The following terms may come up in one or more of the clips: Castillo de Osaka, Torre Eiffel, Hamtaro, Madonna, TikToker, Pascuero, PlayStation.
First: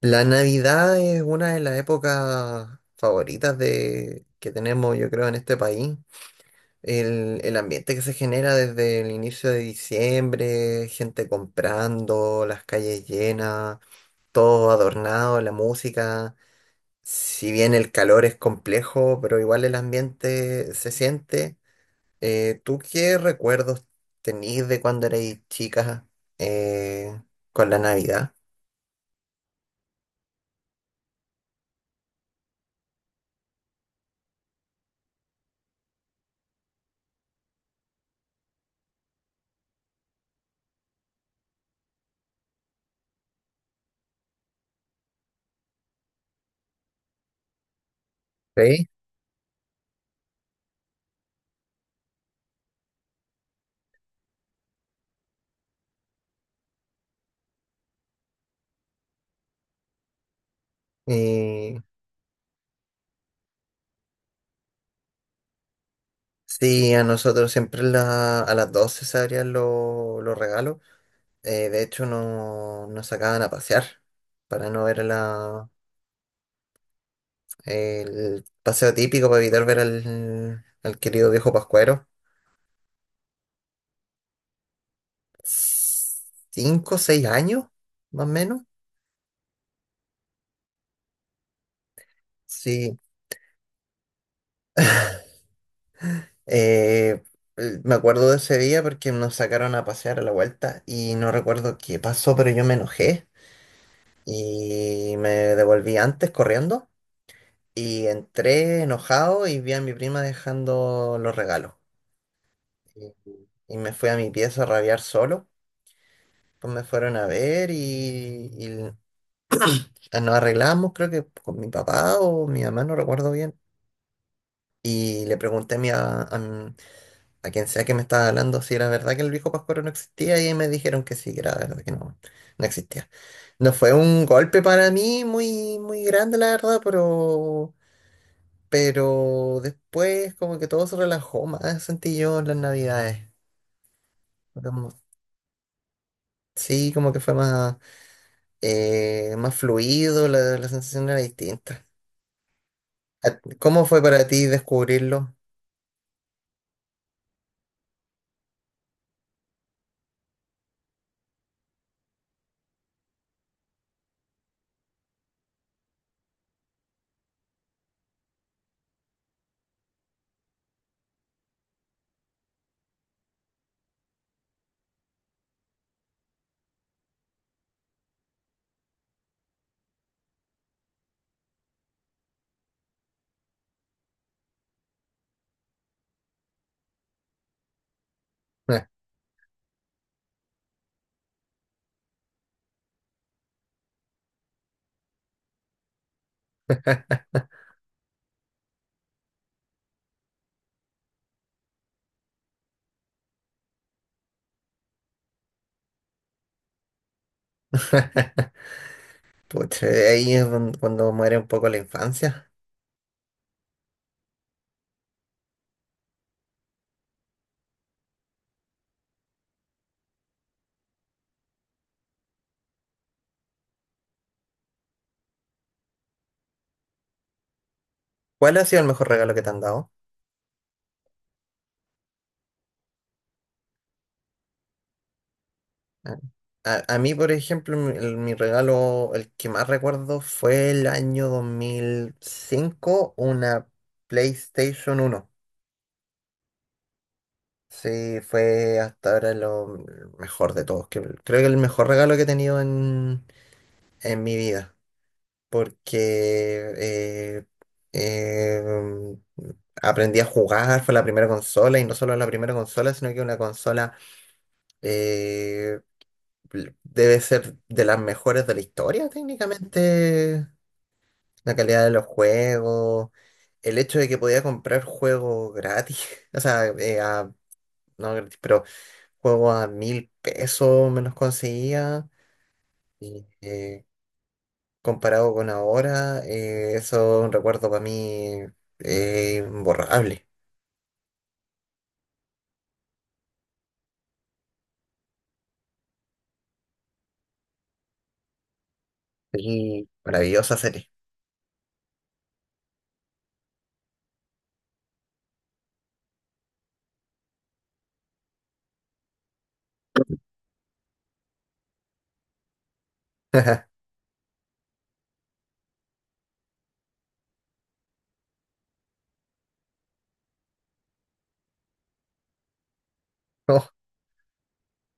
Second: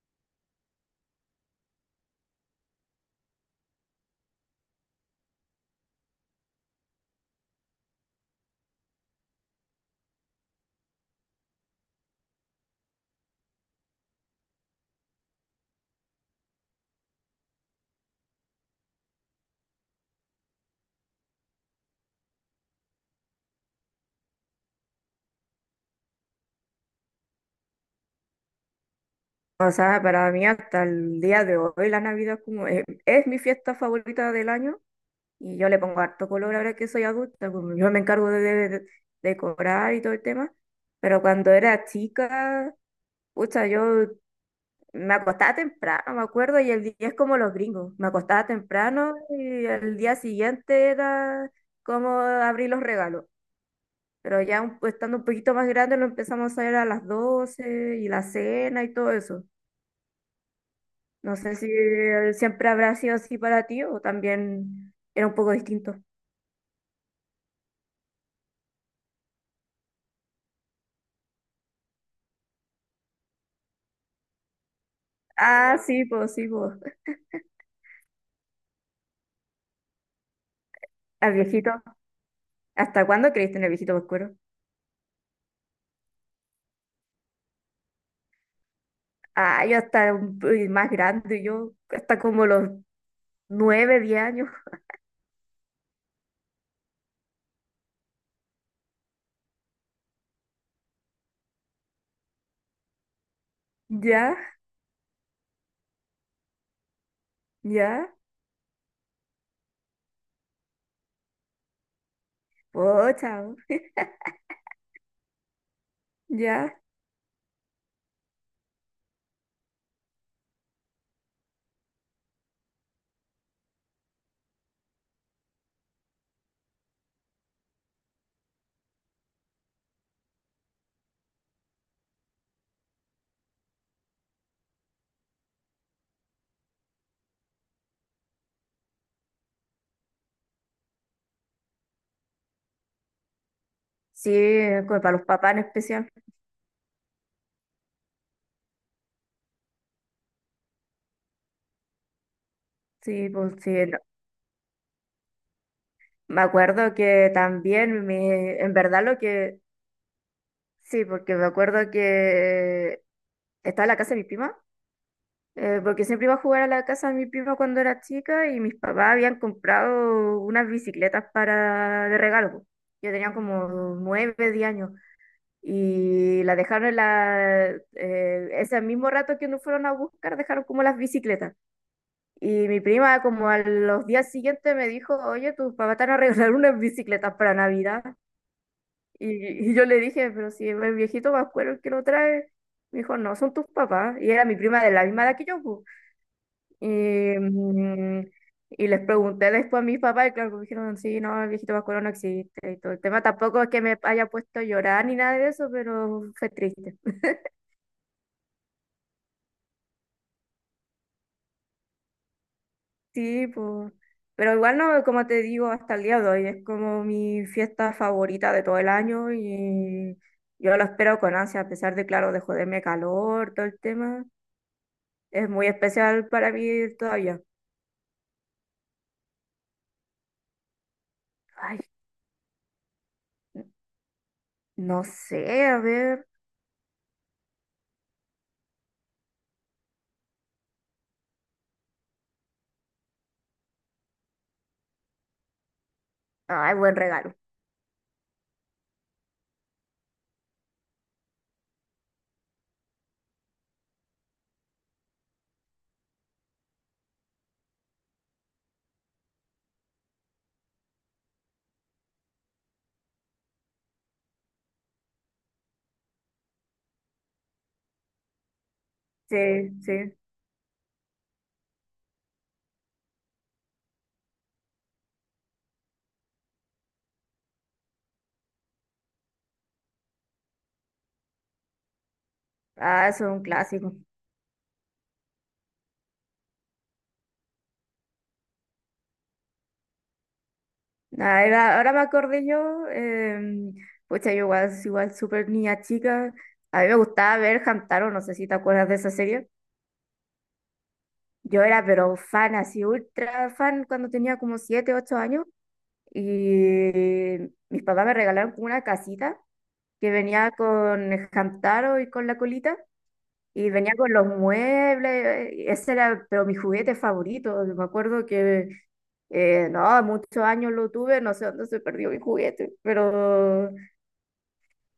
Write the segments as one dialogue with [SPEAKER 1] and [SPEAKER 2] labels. [SPEAKER 1] La Navidad es una de las épocas favoritas que tenemos, yo creo, en este país. El ambiente que se genera desde el inicio de diciembre, gente comprando, las calles llenas, todo adornado, la música. Si bien el calor es complejo, pero igual el ambiente se siente. ¿Tú qué recuerdos tenís de cuando erais chicas eh, con la Navidad?
[SPEAKER 2] O sea, para mí hasta el día de hoy la Navidad es como es mi fiesta favorita del año y yo le pongo harto color ahora que soy adulta, como yo me encargo de decorar y todo el tema, pero cuando era chica, pucha, yo me acostaba temprano, me acuerdo, y el día es como los gringos, me acostaba
[SPEAKER 1] ¿Sí?
[SPEAKER 2] temprano y el día siguiente era como abrir los regalos, pero estando un poquito más grande lo empezamos a hacer a las 12 y la cena y todo eso. No sé si siempre habrá sido así para ti o también era un poco distinto.
[SPEAKER 1] Sí, a nosotros siempre a las 12 se abrían los regalos. De hecho, no, nos sacaban a pasear para no ver
[SPEAKER 2] Ah, sí, pues sí, pues.
[SPEAKER 1] el paseo típico, para evitar ver al querido
[SPEAKER 2] Al
[SPEAKER 1] viejo
[SPEAKER 2] viejito.
[SPEAKER 1] Pascuero.
[SPEAKER 2] ¿Hasta cuándo creíste en el viejito oscuro?
[SPEAKER 1] 5, 6 años, más o menos.
[SPEAKER 2] Ah, yo más grande, yo hasta como los
[SPEAKER 1] Sí.
[SPEAKER 2] 9, 10 años.
[SPEAKER 1] Eh, Me acuerdo de ese día porque nos sacaron a pasear a la vuelta y no recuerdo qué pasó, pero yo me enojé
[SPEAKER 2] Ya,
[SPEAKER 1] y me devolví antes corriendo. Y
[SPEAKER 2] ya.
[SPEAKER 1] entré enojado y vi a mi prima dejando los regalos.
[SPEAKER 2] Oh,
[SPEAKER 1] Y,
[SPEAKER 2] chao.
[SPEAKER 1] y me fui a mi pieza a rabiar solo. Pues
[SPEAKER 2] Ya.
[SPEAKER 1] me fueron a ver y nos arreglamos, creo que con mi papá o mi mamá, no recuerdo bien. Y le pregunté a quien sea que me estaba hablando si era verdad que el viejo Pascuero no existía y ahí me dijeron que sí, que era verdad que no, no existía. No fue un golpe para mí muy, muy grande, la verdad, pero después como que todo se relajó más, sentí yo en las navidades.
[SPEAKER 2] Sí,
[SPEAKER 1] Como-
[SPEAKER 2] como para los papás en especial.
[SPEAKER 1] sí, como que fue más, más fluido, la sensación era distinta.
[SPEAKER 2] Sí, pues sí,
[SPEAKER 1] ¿Cómo
[SPEAKER 2] no.
[SPEAKER 1] fue para ti descubrirlo?
[SPEAKER 2] Me acuerdo que también, en verdad lo que... Sí, porque me acuerdo que estaba en la casa de mi prima porque siempre iba a jugar a la casa de mi prima cuando era chica y mis papás habían comprado unas bicicletas para de regalo, po. Yo tenía como 9, 10 años y las dejaron en ese mismo rato que nos fueron a buscar, dejaron como las bicicletas. Y mi prima como a los días siguientes me dijo, oye, tus papás te van a regalar unas bicicletas para Navidad. Y yo le dije, pero si es el viejito Pascuero el que lo trae, me dijo, no, son tus papás. Y era mi prima de la misma edad que yo, po. Y, mm, y les pregunté después a mis papás, y claro, pues me dijeron, sí, no, el viejito vascuero no existe y todo el tema. Tampoco es que me haya puesto a llorar ni nada de eso, pero fue triste.
[SPEAKER 1] Pucha, ahí es cuando muere un poco la infancia.
[SPEAKER 2] Sí, pues. Pero igual no, como te digo, hasta el día de hoy es como mi fiesta favorita de todo el año y yo lo espero con ansia, a pesar de, claro, de joderme calor, todo el tema. Es muy especial para mí todavía.
[SPEAKER 1] ¿Cuál ha sido el mejor regalo que te han dado?
[SPEAKER 2] Ay, no sé, a
[SPEAKER 1] Ah,
[SPEAKER 2] ver.
[SPEAKER 1] a mí, por ejemplo, mi regalo, el que más recuerdo fue el año 2005, una PlayStation 1.
[SPEAKER 2] Ay, buen regalo.
[SPEAKER 1] Sí, fue hasta ahora lo mejor de todos. Creo que el mejor regalo que he tenido en mi vida, porque eh, eh, aprendí a jugar, fue la primera consola, y no solo la primera consola, sino que una consola eh, debe ser de las mejores de la historia,
[SPEAKER 2] Sí, sí.
[SPEAKER 1] técnicamente. La calidad de los juegos, el hecho de que podía comprar juegos gratis, o sea, no gratis, pero juego a 1.000 pesos me los conseguía.
[SPEAKER 2] Ah, eso
[SPEAKER 1] Y
[SPEAKER 2] es un clásico.
[SPEAKER 1] comparado con ahora, eso es un recuerdo para mí imborrable.
[SPEAKER 2] Ahora me acordé yo, pucha, yo igual, igual súper niña chica. A mí me gustaba ver Hamtaro, no sé si te acuerdas de esa serie.
[SPEAKER 1] Y maravillosa serie.
[SPEAKER 2] Yo era pero fan, así ultra fan, cuando tenía como 7, 8 años. Y mis papás me regalaron como una casita que venía con Hamtaro y con la colita. Y venía con los muebles, ese era pero mi juguete favorito. Me acuerdo que, no, muchos años lo tuve, no sé dónde se perdió mi juguete,
[SPEAKER 1] Oh,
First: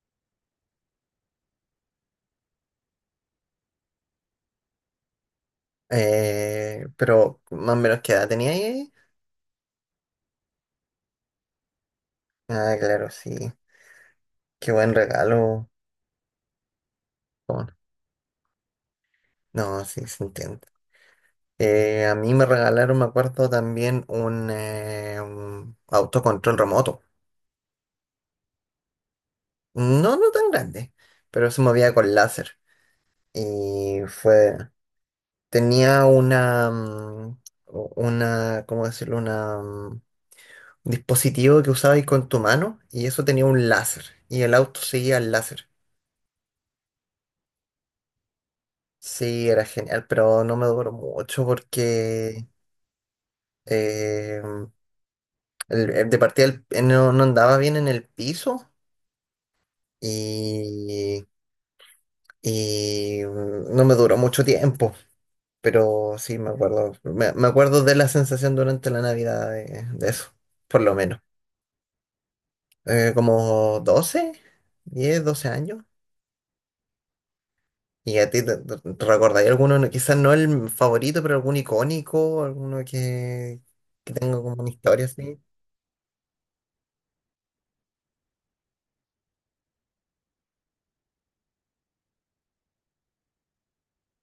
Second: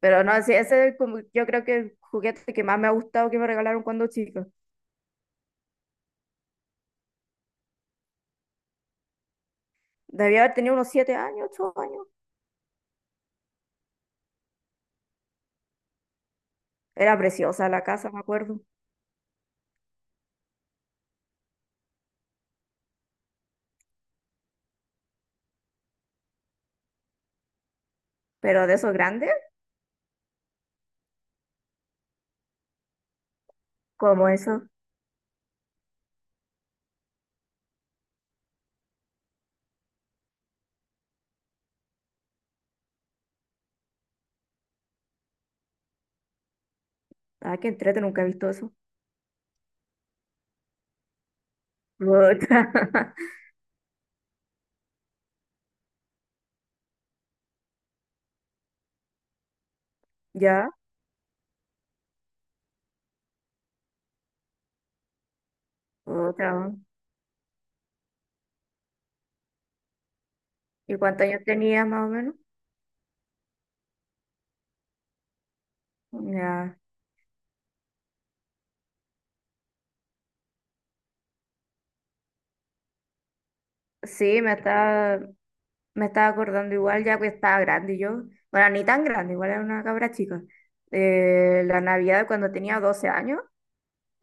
[SPEAKER 2] pero no, sí, ese es como, yo creo que el juguete que más me ha gustado que me regalaron cuando chica.
[SPEAKER 1] pero más o menos qué edad tenía ahí.
[SPEAKER 2] Debía haber tenido unos 7 años, 8 años.
[SPEAKER 1] Ah, claro, sí. Qué buen regalo.
[SPEAKER 2] Era
[SPEAKER 1] ¿Cómo
[SPEAKER 2] preciosa la casa, me acuerdo.
[SPEAKER 1] No, no, sí, se entiende. A mí me regalaron, me acuerdo, también un autocontrol remoto.
[SPEAKER 2] Pero de esos grandes,
[SPEAKER 1] No, no tan grande, pero se movía con láser. Y
[SPEAKER 2] como eso.
[SPEAKER 1] tenía una, ¿cómo decirlo? Un dispositivo que usabas con tu mano y eso tenía un láser y el auto seguía el láser.
[SPEAKER 2] Ah, qué entrete, nunca he visto eso.
[SPEAKER 1] Sí, era genial, pero no me duró mucho porque
[SPEAKER 2] Puta.
[SPEAKER 1] eh, de partida no andaba bien en el piso
[SPEAKER 2] Ya,
[SPEAKER 1] y, y no me duró mucho tiempo. Pero sí, me
[SPEAKER 2] otra.
[SPEAKER 1] acuerdo, me acuerdo de la sensación durante la Navidad de eso, por lo
[SPEAKER 2] ¿Y
[SPEAKER 1] menos.
[SPEAKER 2] cuántos años tenías más o menos?
[SPEAKER 1] Como 12, 10, 12 años.
[SPEAKER 2] Ya.
[SPEAKER 1] ¿Y a ti te recordáis alguno, quizás no el favorito, pero algún icónico, alguno que tenga
[SPEAKER 2] Sí, me
[SPEAKER 1] como una historia
[SPEAKER 2] está.
[SPEAKER 1] así?
[SPEAKER 2] Me estaba acordando igual, ya que estaba grande yo. Bueno, ni tan grande, igual era una cabra chica. La Navidad cuando tenía 12 años,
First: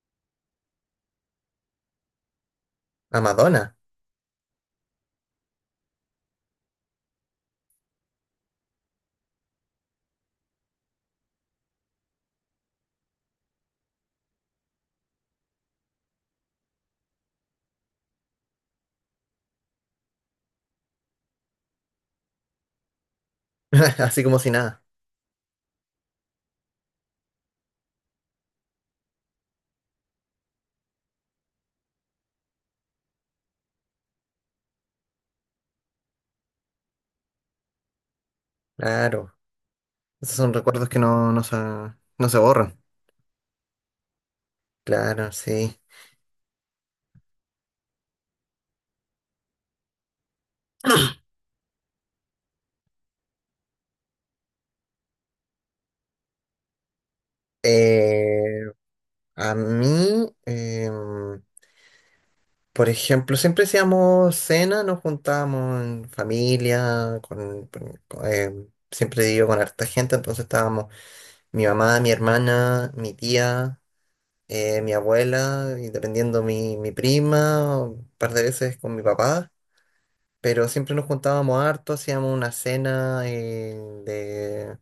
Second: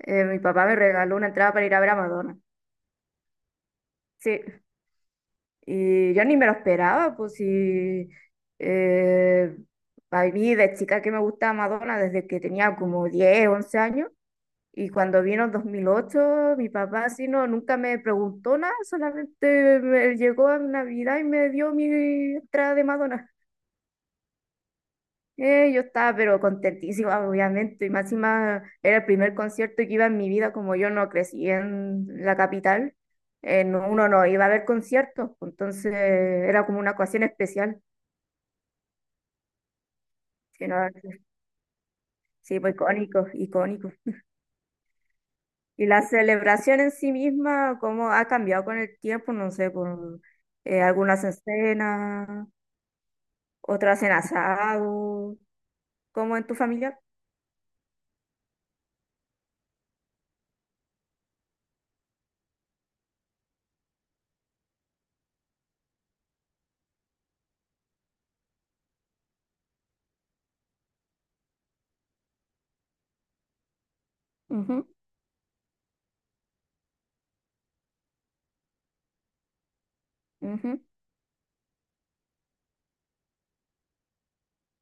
[SPEAKER 2] mi papá me regaló una entrada para ir a ver a Madonna.
[SPEAKER 1] A Madonna,
[SPEAKER 2] Sí, y yo ni me lo esperaba, pues sí. Eh, a mí de chica que me gustaba Madonna desde que tenía como 10, 11 años. Y cuando vino en 2008 mi papá así no, nunca me preguntó nada, solamente me llegó a Navidad y me dio mi entrada de Madonna.
[SPEAKER 1] así como si nada.
[SPEAKER 2] Yo estaba pero contentísima, obviamente, y más encima era el primer concierto que iba en mi vida, como yo no crecí en la capital, uno no iba a ver conciertos, pues, entonces era como una ocasión especial,
[SPEAKER 1] Claro, esos son
[SPEAKER 2] que no-
[SPEAKER 1] recuerdos que no se
[SPEAKER 2] sí, pues
[SPEAKER 1] borran.
[SPEAKER 2] icónico, icónico.
[SPEAKER 1] Claro, sí.
[SPEAKER 2] Y la celebración en sí misma, cómo ha cambiado con el tiempo, no sé, por algunas en cena, otras en asado, como en tu familia.
[SPEAKER 1] Eh, a mí, por ejemplo, siempre hacíamos cena, nos juntábamos en familia, siempre vivo con harta gente, entonces estábamos. Mi mamá, mi hermana, mi tía,
[SPEAKER 2] Ujú,
[SPEAKER 1] mi abuela, y dependiendo mi prima, o un par de veces con mi papá, pero
[SPEAKER 2] ujú,
[SPEAKER 1] siempre nos juntábamos harto, hacíamos una cena de,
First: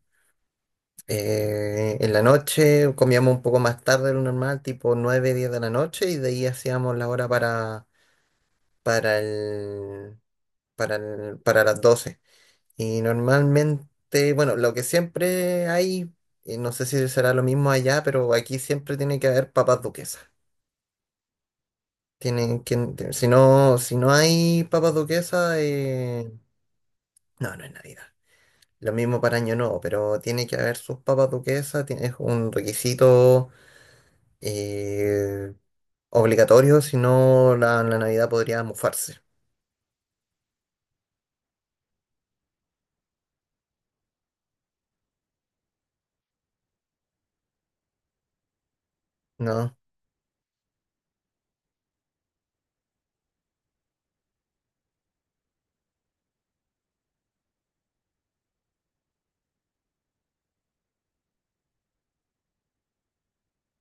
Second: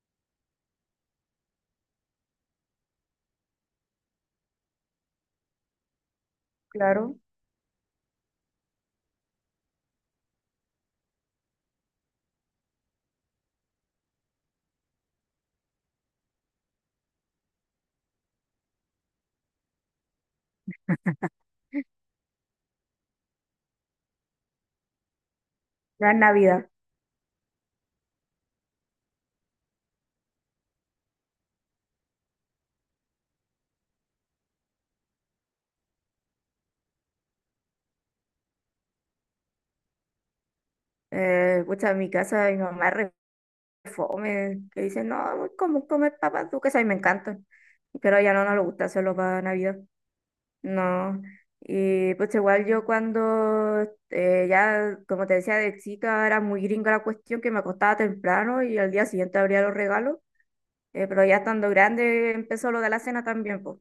[SPEAKER 1] en la noche, comíamos un poco más tarde de lo normal, tipo 9, 10 de la noche, y de ahí hacíamos la
[SPEAKER 2] claro,
[SPEAKER 1] hora para, para el, para las 12. Y normalmente, bueno, lo que siempre hay, y no sé si será lo mismo allá, pero aquí siempre tiene que haber papas duquesas. Tienen que, si no, si no hay papas duquesas,
[SPEAKER 2] la
[SPEAKER 1] eh,
[SPEAKER 2] Navidad.
[SPEAKER 1] no, no es Navidad. Lo mismo para Año Nuevo, pero tiene que haber sus papas duquesas, es un requisito eh, obligatorio, si no la Navidad podría mufarse,
[SPEAKER 2] Pucha, en mi casa mi mamá re fome, que dice, no, como comer papas duques, a mí me encantan, pero ya no nos gusta hacerlo para
[SPEAKER 1] ¿no?
[SPEAKER 2] Navidad, no. Y pues igual yo cuando ya, como te decía, de chica era muy gringa la cuestión, que me acostaba temprano y al día siguiente abría los regalos, pero ya estando grande empezó lo de la cena también, pues.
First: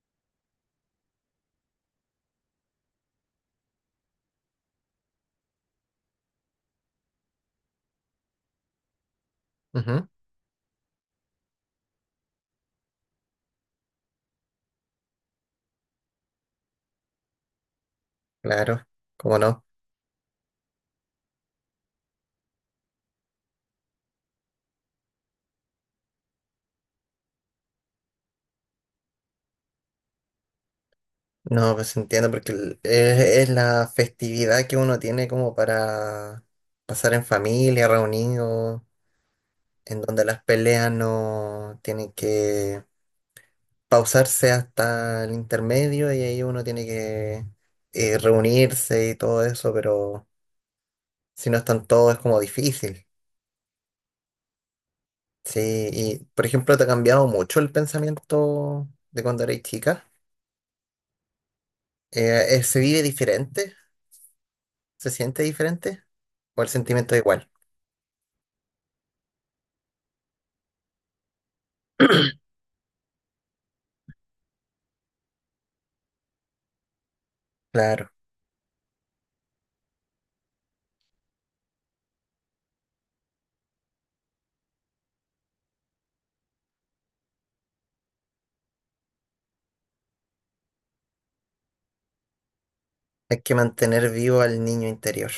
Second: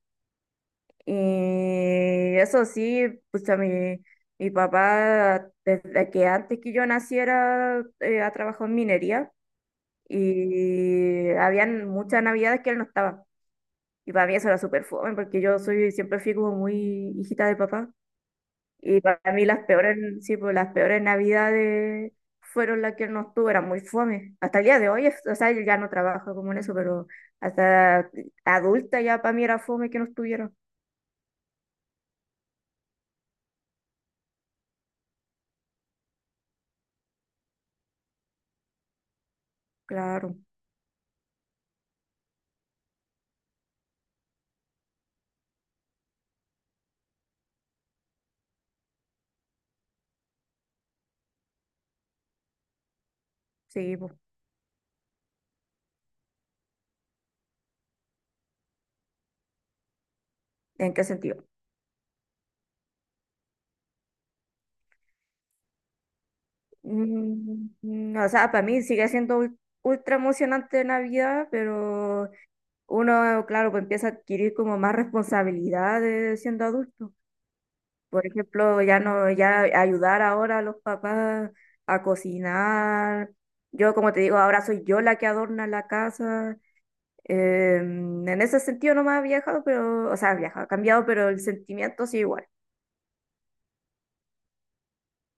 [SPEAKER 2] Y eso sí, pues a mi... Mi papá, desde que antes que yo naciera, ha trabajado en minería
[SPEAKER 1] Ujú,
[SPEAKER 2] y habían muchas navidades que él no estaba. Y para mí eso era súper fome, porque yo soy, siempre fui como muy hijita de papá.
[SPEAKER 1] claro,
[SPEAKER 2] Y para
[SPEAKER 1] cómo
[SPEAKER 2] mí las
[SPEAKER 1] no.
[SPEAKER 2] peores, sí, pues las peores navidades fueron las que él no estuvo, era muy fome. Hasta el día de hoy, o sea, él ya no trabaja como en eso, pero hasta adulta ya para mí era fome que no estuviera.
[SPEAKER 1] No, pues entiendo, porque es la festividad que uno tiene como para pasar en familia, reunidos, en donde
[SPEAKER 2] Claro,
[SPEAKER 1] las peleas no tienen que pausarse hasta el intermedio y ahí uno tiene que reunirse y todo eso, pero si no están todos es como difícil.
[SPEAKER 2] sí, pues.
[SPEAKER 1] Sí, y por ejemplo, ¿te ha cambiado mucho el pensamiento de cuando eres chica?
[SPEAKER 2] ¿En qué sentido?
[SPEAKER 1] ¿Se vive diferente? ¿Se siente diferente? ¿O el sentimiento es igual?
[SPEAKER 2] O sea, para mí sigue siendo ultra emocionante Navidad, pero uno, claro, pues empieza a adquirir como más responsabilidades siendo adulto.
[SPEAKER 1] Claro.
[SPEAKER 2] Por ejemplo, ya no, ya ayudar ahora a los papás a cocinar. Yo, como te digo, ahora soy yo la que adorna la casa. En ese sentido no me ha viajado, pero, o sea, ha viajado, ha cambiado, pero el sentimiento sí igual.
[SPEAKER 1] Hay que mantener vivo al niño interior.